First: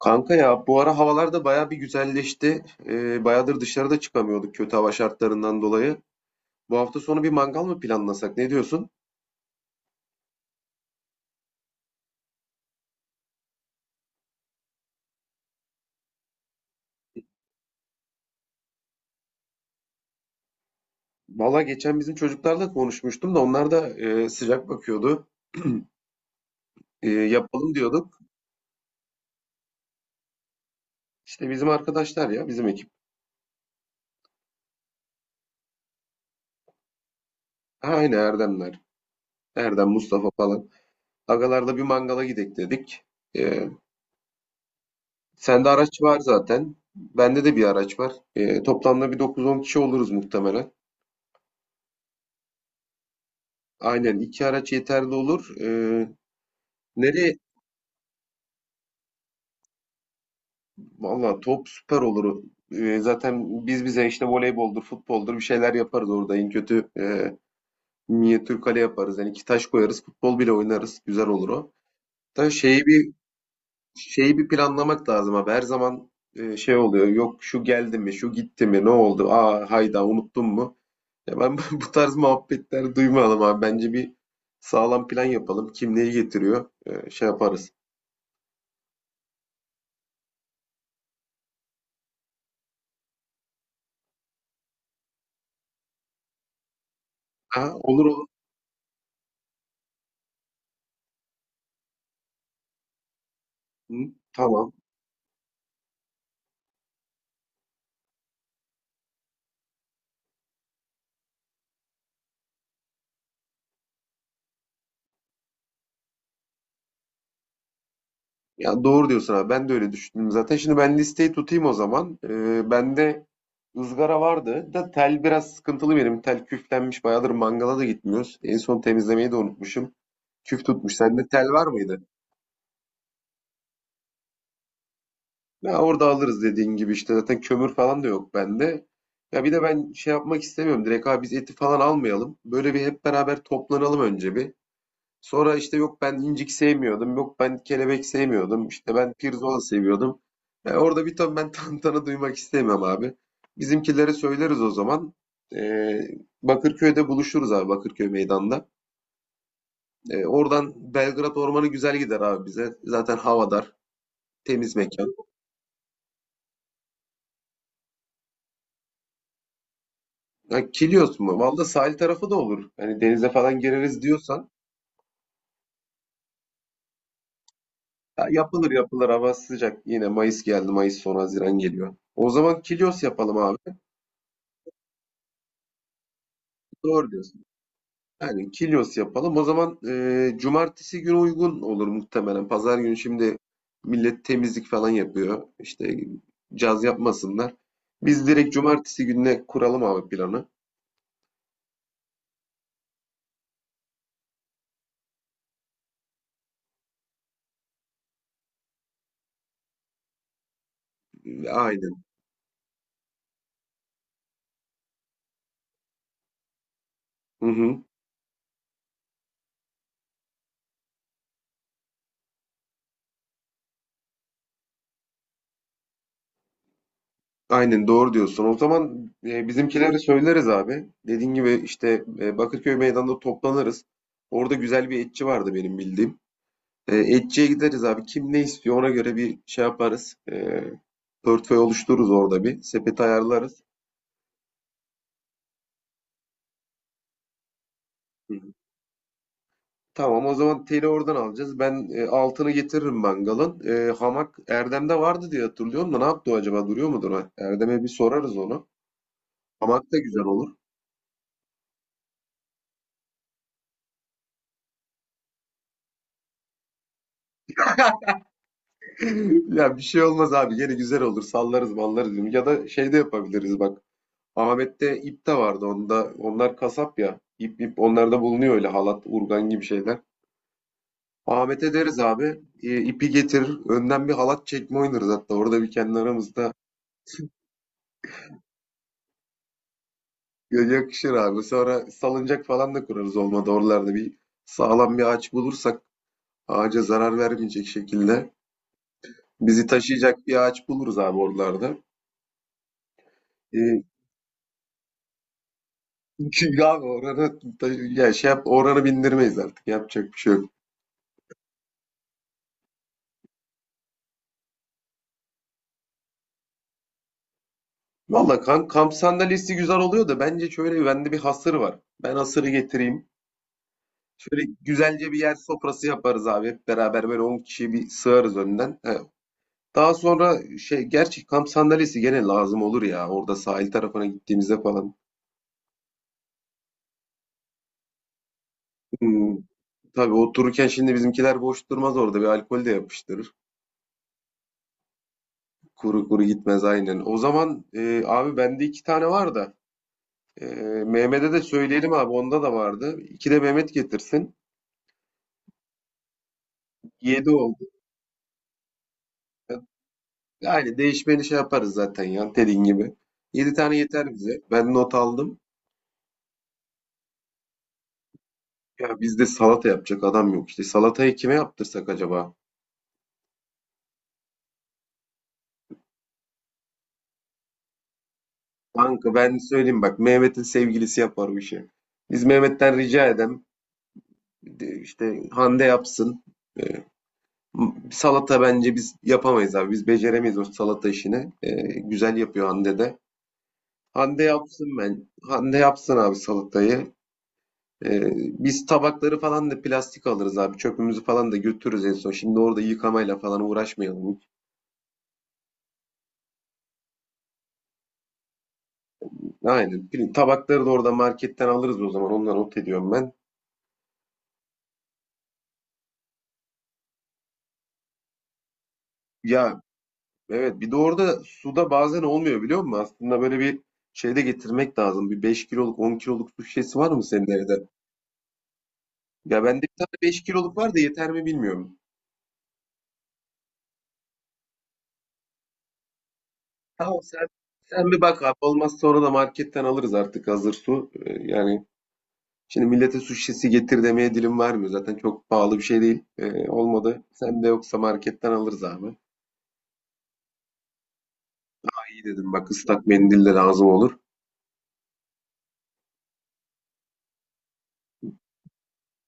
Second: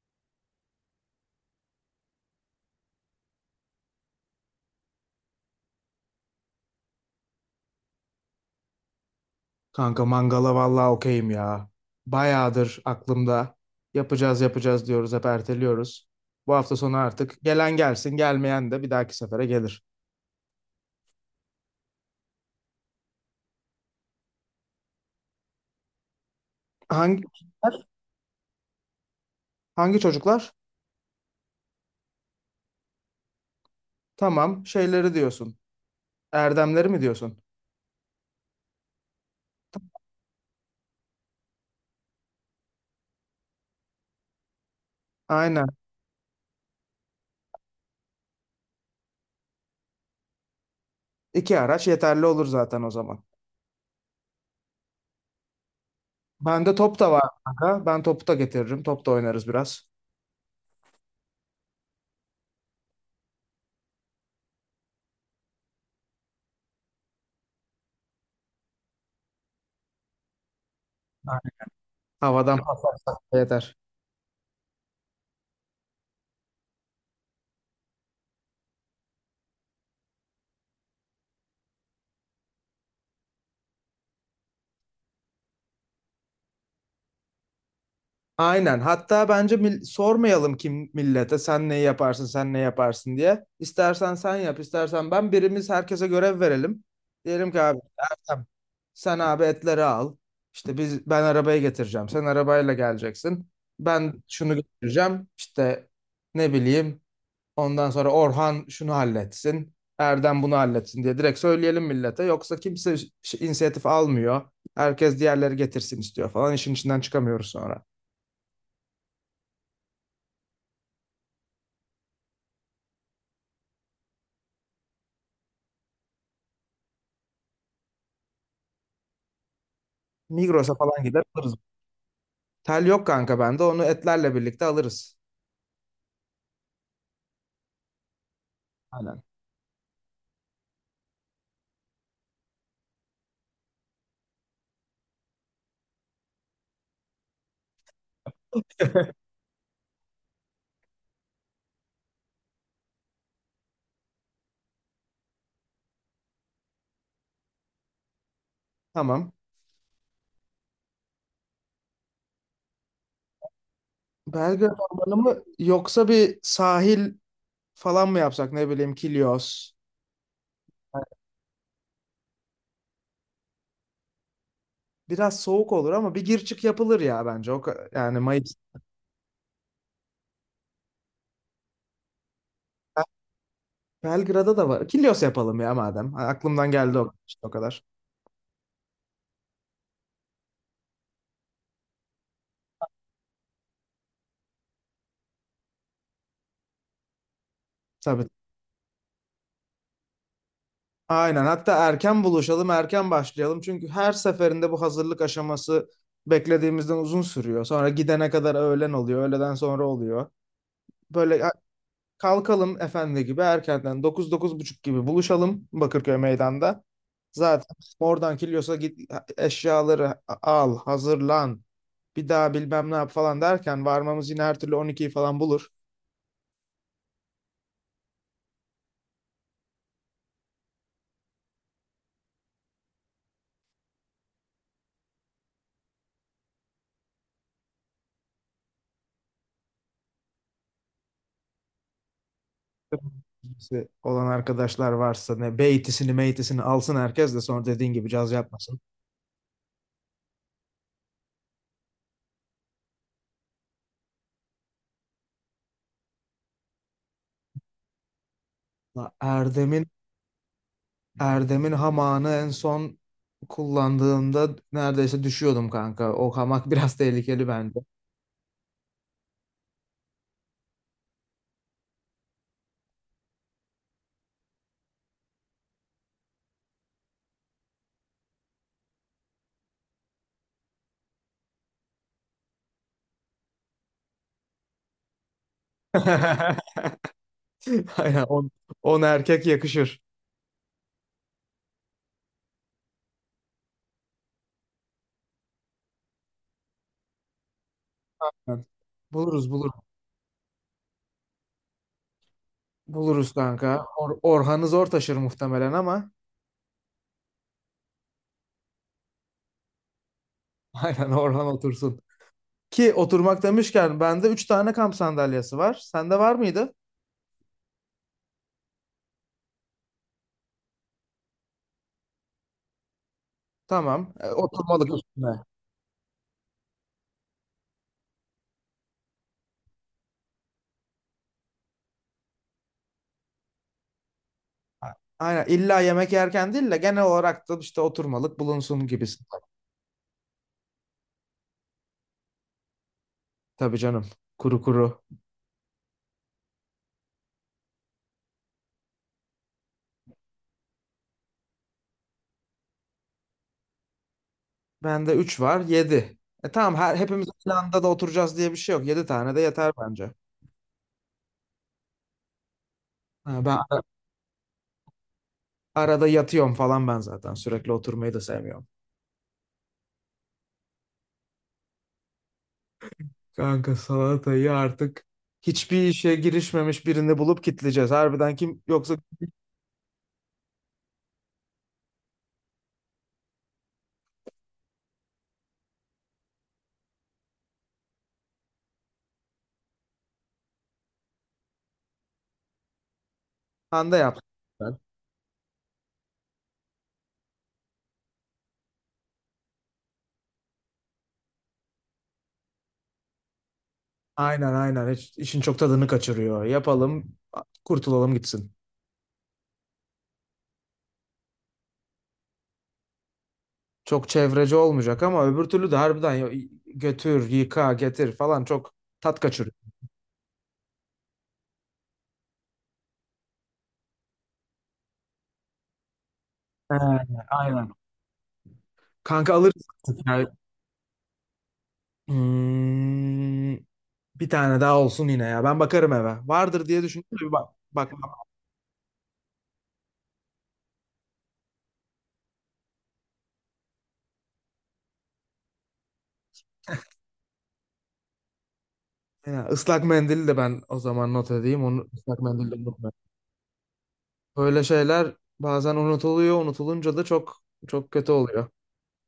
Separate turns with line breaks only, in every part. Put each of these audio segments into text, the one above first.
Kanka ya bu ara havalar da baya bir güzelleşti. Bayağıdır dışarıda çıkamıyorduk kötü hava şartlarından dolayı. Bu hafta sonu bir mangal mı planlasak? Ne diyorsun?
Kanka mangala vallahi okeyim ya. Bayağıdır aklımda. Yapacağız diyoruz, hep erteliyoruz. Bu hafta sonu artık gelen gelsin, gelmeyen de bir dahaki sefere gelir.
Valla geçen bizim çocuklarla konuşmuştum da onlar da sıcak bakıyordu. E,
Hangi
yapalım
çocuklar?
diyorduk.
Hangi çocuklar?
İşte bizim arkadaşlar ya bizim ekip.
Tamam, şeyleri diyorsun. Erdemleri mi diyorsun?
Ha, aynı Erdemler. Erdem, Mustafa falan. Agalarla bir mangala gidek dedik. E,
Aynen.
sende araç var zaten. Bende de bir araç var. Toplamda bir dokuz on kişi oluruz muhtemelen.
İki araç yeterli olur zaten o zaman.
Aynen iki araç yeterli olur.
Bende top da var
Nereye?
kanka. Ben topu da getiririm. Top da oynarız biraz.
Valla top süper olur. Zaten biz bize işte voleyboldur, futboldur bir şeyler yaparız orada. En kötü minyatür kale yaparız. Yani iki taş koyarız, futbol bile oynarız. Güzel olur o. Da
Havadan pas
şeyi
da
bir
yeter.
şeyi bir planlamak lazım abi. Her zaman şey oluyor. Yok şu geldi mi, şu gitti mi, ne oldu? Aa hayda unuttun mu? Ya ben bu tarz muhabbetler duymayalım abi. Bence bir sağlam plan yapalım. Kim neyi getiriyor? Şey yaparız.
Aynen. Hatta bence sormayalım kim millete, sen ne yaparsın sen ne yaparsın diye. İstersen sen yap, istersen ben, birimiz herkese görev verelim. Diyelim ki
Ha,
abi
olur olur.
Ertem, sen abi etleri al. İşte ben arabayı getireceğim. Sen arabayla geleceksin.
Hı,
Ben şunu
tamam.
getireceğim. İşte ne bileyim. Ondan sonra Orhan şunu halletsin, Erdem bunu halletsin diye direkt söyleyelim millete. Yoksa kimse inisiyatif almıyor. Herkes diğerleri getirsin istiyor falan. İşin içinden çıkamıyoruz sonra.
Ya doğru diyorsun abi. Ben de öyle düşündüm zaten. Şimdi ben listeyi tutayım o zaman. Bende ızgara vardı da tel biraz sıkıntılı benim. Tel küflenmiş. Bayağıdır mangala da gitmiyoruz. En son temizlemeyi de unutmuşum. Küf
Migros'a
tutmuş.
falan gider
Sende tel
alırız.
var mıydı?
Tel yok kanka bende. Onu etlerle birlikte alırız.
Ya orada alırız dediğin gibi işte. Zaten kömür falan da yok bende.
Aynen.
Ya bir de ben şey yapmak istemiyorum. Direkt abi biz eti falan almayalım. Böyle bir hep beraber toplanalım önce bir. Sonra işte yok ben incik sevmiyordum, yok ben kelebek sevmiyordum, işte ben pirzola seviyordum. Orada bir ton ben tantana duymak istemem abi. Bizimkilere söyleriz o zaman. E, Bakırköy'de buluşuruz abi, Bakırköy meydanda.
Tamam.
Oradan Belgrad Ormanı güzel gider abi bize. Zaten havadar, temiz
Belgrad
mekan.
Ormanı mı, yoksa bir sahil falan mı yapsak, ne bileyim, Kilyos.
Ha,
Yani
Kilyos mu? Valla sahil tarafı da olur. Hani denize falan gireriz diyorsan.
biraz soğuk olur ama bir gir çık yapılır ya bence. Yani
Ya
Mayıs.
yapılır yapılır, hava sıcak. Yine Mayıs geldi, Mayıs sonu Haziran geliyor. O zaman Kilyos yapalım abi.
Belgrad'a da var. Kilyos yapalım ya madem. Ha, aklımdan geldi
Doğru
o,
diyorsun.
işte o kadar.
Yani Kilyos yapalım. O zaman cumartesi günü uygun olur muhtemelen. Pazar günü şimdi millet temizlik falan yapıyor. İşte caz yapmasınlar. Biz
Tabii.
direkt cumartesi gününe kuralım abi planı.
Aynen. Hatta erken buluşalım, erken başlayalım. Çünkü her seferinde bu hazırlık aşaması beklediğimizden uzun sürüyor. Sonra gidene kadar öğlen oluyor, öğleden sonra oluyor. Böyle
E,
ya-
Aynen.
Kalkalım efendi gibi erkenden dokuz buçuk gibi buluşalım Bakırköy meydanda.
Hı
Zaten
hı.
oradan Kilyos'a git, eşyaları al, hazırlan. Bir daha bilmem ne yap falan derken varmamız yine her türlü on ikiyi falan bulur.
Aynen doğru diyorsun. O zaman bizimkileri söyleriz abi. Dediğin gibi işte Bakırköy Meydan'da toplanırız. Orada güzel bir etçi vardı benim bildiğim. Etçiye gideriz abi. Kim ne istiyor ona göre bir şey yaparız. Portföy oluştururuz orada bir. Sepet ayarlarız.
İşte olan arkadaşlar varsa ne beytisini meytisini alsın herkes, de sonra dediğin gibi caz
Hı hı.
yapmasın.
Tamam, o zaman teli oradan alacağız. Ben altını getiririm mangalın. Hamak Erdem'de vardı diye hatırlıyorum da ne yaptı o acaba? Duruyor mudur? Ha? Erdem'e bir sorarız onu.
La
Hamak
Erdem'in
da güzel olur.
Erdem'in hamağını en son kullandığımda neredeyse düşüyordum kanka. O hamak biraz tehlikeli bence.
Ya bir şey olmaz abi. Yine güzel olur. Sallarız mallarız. Ya da şey de yapabiliriz bak. Ahmet'te ip de vardı. Onda, onlar kasap ya. İp onlarda bulunuyor, öyle halat, urgan gibi şeyler. Ahmet'e deriz abi. E, ipi getir. Önden bir halat çekme oynarız hatta. Orada bir kendi aramızda.
Aynen on erkek yakışır.
Ya, yakışır abi. Sonra salıncak falan da kurarız olmadı. Oralarda bir sağlam bir ağaç bulursak, ağaca zarar vermeyecek şekilde
Buluruz
bizi
buluruz.
taşıyacak bir ağaç buluruz abi oralarda.
Buluruz
Ee,
kanka. Orhan'ı zor taşır muhtemelen ama.
Çünkü abi ya şey yap, oranı bindirmeyiz artık. Yapacak bir şey yok.
Aynen, Orhan otursun. Ki oturmak demişken bende 3 tane kamp sandalyesi var. Sende var mıydı?
Valla kamp sandalyesi güzel oluyor da, bence şöyle, bende bir hasır var. Ben hasırı getireyim.
Tamam. E,
Şöyle
oturmalık
güzelce bir yer
üstüne.
sofrası yaparız abi. Hep beraber böyle 10 kişiyi bir sığarız önden. Daha sonra şey, gerçi kamp sandalyesi gene lazım olur ya, orada sahil tarafına gittiğimizde
A-
falan.
Aynen. İlla yemek yerken değil de genel olarak da işte oturmalık bulunsun gibisin.
Hmm, tabii otururken şimdi bizimkiler boş durmaz, orada bir alkol de yapıştırır.
Tabii canım. Kuru kuru.
Kuru kuru gitmez, aynen. O zaman abi bende iki tane var da, e, Mehmet'e de söyleyelim abi, onda da vardı. İki de Mehmet getirsin.
Bende 3 var. Yedi. Tamam, hepimiz
Yedi
aynı
oldu.
anda da oturacağız diye bir şey yok. Yedi tane de yeter bence.
Yani değişmeni şey yaparız zaten ya, dediğin gibi.
Ha,
Yedi
ben
tane
ara-
yeter bize. Ben not aldım.
Arada yatıyorum falan ben zaten. Sürekli oturmayı da sevmiyorum.
Ya bizde salata yapacak adam yok işte. Salatayı kime yaptırsak acaba?
Kanka salatayı artık hiçbir işe girişmemiş birini bulup kitleyeceğiz. Harbiden kim yoksa
Kanka ben söyleyeyim bak, Mehmet'in sevgilisi yapar bu işi. Biz Mehmet'ten rica işte Hande yapsın. Ee, salata bence biz yapamayız abi. Biz beceremeyiz o salata işini. Güzel yapıyor Hande de.
anda yap.
Hande yapsın ben. Hande yapsın abi salatayı. Biz tabakları falan da plastik alırız abi. Çöpümüzü falan da götürürüz en son. Şimdi orada yıkamayla falan uğraşmayalım.
Aynen aynen. Hiç, işin çok tadını kaçırıyor. Yapalım, kurtulalım gitsin.
Aynen. Tabakları da orada marketten alırız o zaman. Onları not ediyorum ben.
Çok çevreci olmayacak ama öbür türlü de harbiden, götür, yıka, getir falan, çok tat kaçırıyor.
Ya, evet, bir de orada suda bazen olmuyor biliyor musun? Aslında böyle bir şey de getirmek lazım. Bir 5 kiloluk, 10 kiloluk su şişesi var
Ee,
mı senin evde?
aynen. Kanka
Ya
alırız.
bende bir tane 5 kiloluk var da yeter mi bilmiyorum.
Hmm, Bir tane daha olsun yine ya. Ben bakarım eve. Vardır diye
Tamam,
düşündüm, de
sen
bir bak.
sen
Bak,
bir bak
bak.
abi, olmaz sonra da marketten alırız artık hazır su. Yani şimdi millete su şişesi getir demeye dilim varmıyor. Zaten çok pahalı bir şey değil. Olmadı. Sen de yoksa marketten alırız abi.
Ya, ıslak mendili de ben o zaman not edeyim. Onu,
İyi
ıslak
dedim bak,
mendili de
ıslak
unutmayayım.
mendille lazım olur.
Böyle şeyler bazen unutuluyor. Unutulunca da çok kötü oluyor.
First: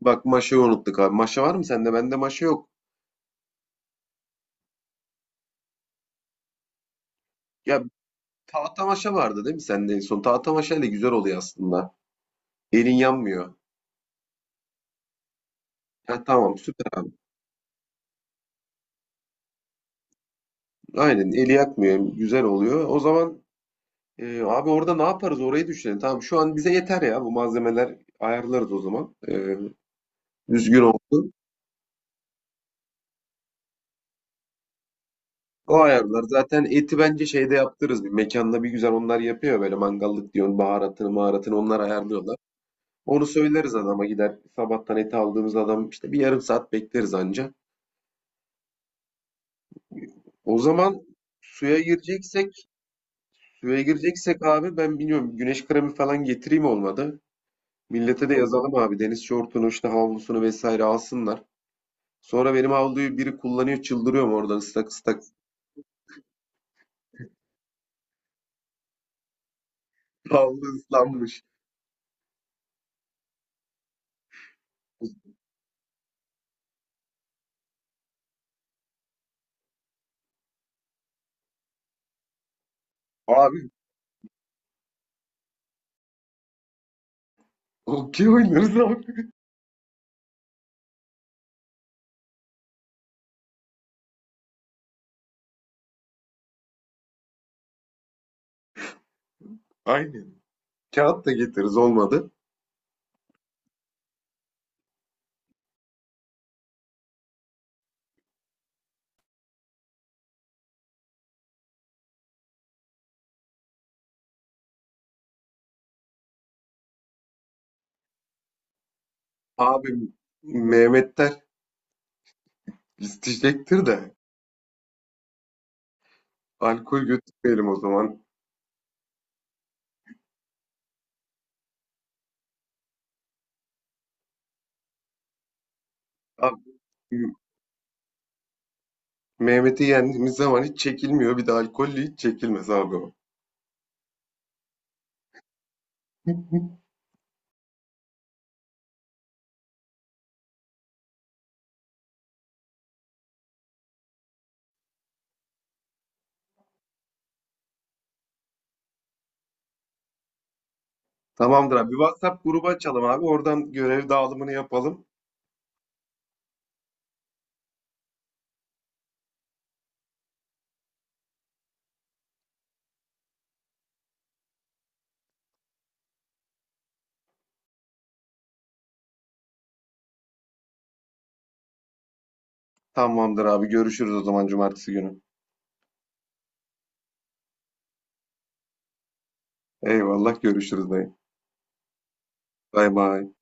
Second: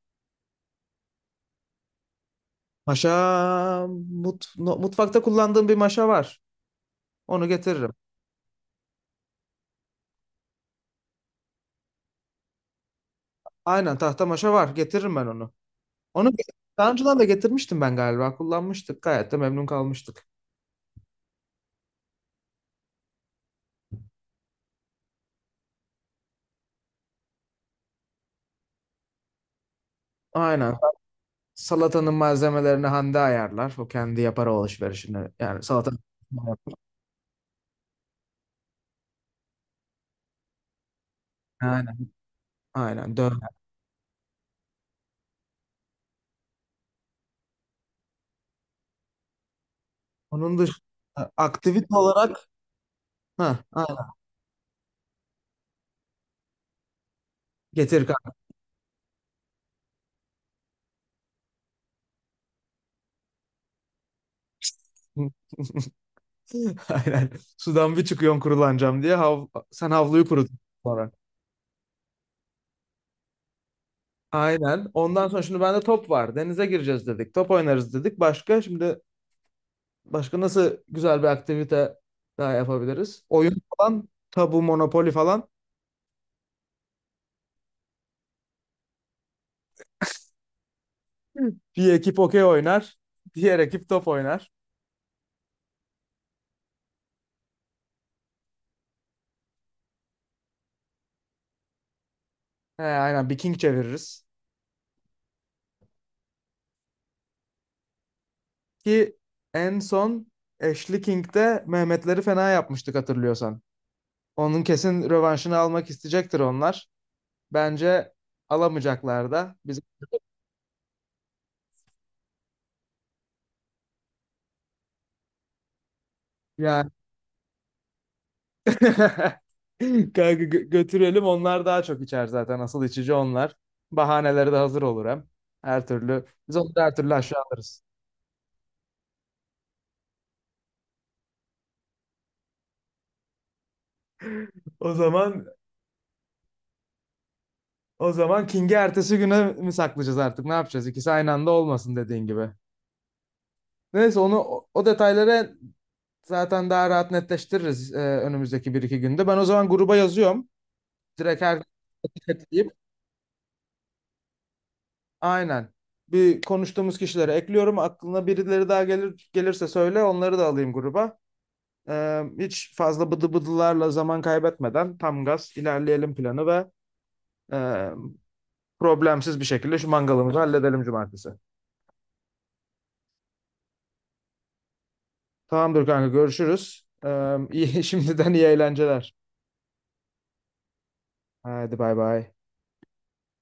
Bak, maşayı unuttuk abi. Maşa var mı sende? Bende maşa yok.
Maşa mut, no- Mutfakta kullandığım bir maşa var. Onu
Ya,
getiririm.
tahtamaşa vardı değil mi sende en son? Tahtamaşa ile güzel oluyor aslında. Elin yanmıyor.
Aynen, tahta maşa var. Getiririm ben onu.
Ha,
Onu
tamam, süper
daha
abi.
önceden de getirmiştim ben galiba. Kullanmıştık. Gayet de memnun kalmıştık.
Aynen, eli yakmıyor. Güzel oluyor. O zaman abi orada ne yaparız, orayı düşünelim. Tamam, şu an bize yeter ya, bu malzemeler, ayarlarız o zaman. E,
Aynen.
düzgün olsun.
Salatanın malzemelerini Hande ayarlar. O kendi yapar o alışverişini. Yani
O
salata.
ayarlar. Zaten eti bence şeyde yaptırırız. Bir mekanda bir güzel onlar yapıyor, böyle mangallık diyor, baharatını maharatını onlar
Aynen.
ayarlıyorlar.
Aynen.
Onu
Döner.
söyleriz adama, gider sabahtan eti aldığımız adam işte, bir yarım saat bekleriz anca.
Onun
O zaman
dışında
suya
aktivite olarak
gireceksek
ha,
Suya
aynen.
gireceksek abi, ben biliyorum güneş kremi falan getireyim olmadı.
Getir
Millete
kanka.
de yazalım abi deniz şortunu işte havlusunu vesaire alsınlar. Sonra benim havluyu biri kullanıyor, çıldırıyorum oradan, ıslak ıslak.
Aynen. Sudan bir çıkıyorsun kurulanacağım diye. Sen havluyu kurutun
Havlu
sonra.
ıslanmış.
Aynen. Ondan sonra şimdi bende top var. Denize gireceğiz dedik. Top oynarız dedik. Başka nasıl güzel bir aktivite daha yapabiliriz? Oyun
Abi
falan, tabu, monopoli falan.
okey oynarız abi.
Bir ekip okey oynar, diğer ekip top oynar.
Aynen. Kağıt da getiririz olmadı.
He, aynen, bir king çeviririz. Ki en son Ashley King'de Mehmetleri fena yapmıştık hatırlıyorsan. Onun kesin rövanşını almak isteyecektir onlar. Bence alamayacaklar da. Biz
Abi Mehmetler isteyecektir de,
yani
alkol götürmeyelim o zaman.
kanka, götürelim, onlar daha çok içer zaten. Asıl içici onlar. Bahaneleri de hazır olur hem. Her türlü biz
Abi
onu da her türlü aşağı alırız.
Mehmet'i yendiğimiz zaman hiç çekilmiyor. Bir de alkollü hiç çekilmez abi o.
O zaman O zaman King'i ertesi güne mi saklayacağız artık? Ne yapacağız? İkisi aynı anda olmasın dediğin gibi. Neyse, o detayları zaten daha rahat netleştiririz önümüzdeki bir iki günde. Ben o zaman gruba yazıyorum. Direkt her
Tamamdır abi. Bir WhatsApp grubu
ekleyip
açalım abi. Oradan görev dağılımını yapalım.
Aynen. Bir konuştuğumuz kişileri ekliyorum. Aklına birileri daha gelirse söyle, onları da alayım gruba. Hiç fazla bıdı bıdılarla zaman kaybetmeden tam gaz ilerleyelim planı ve e, problemsiz bir şekilde şu mangalımızı halledelim cumartesi.
Tamamdır abi. Görüşürüz o zaman cumartesi günü.
Tamamdır kanka, görüşürüz. İyi, şimdiden iyi eğlenceler.
Eyvallah, görüşürüz dayı.
Hadi bay bay.
Bay bay.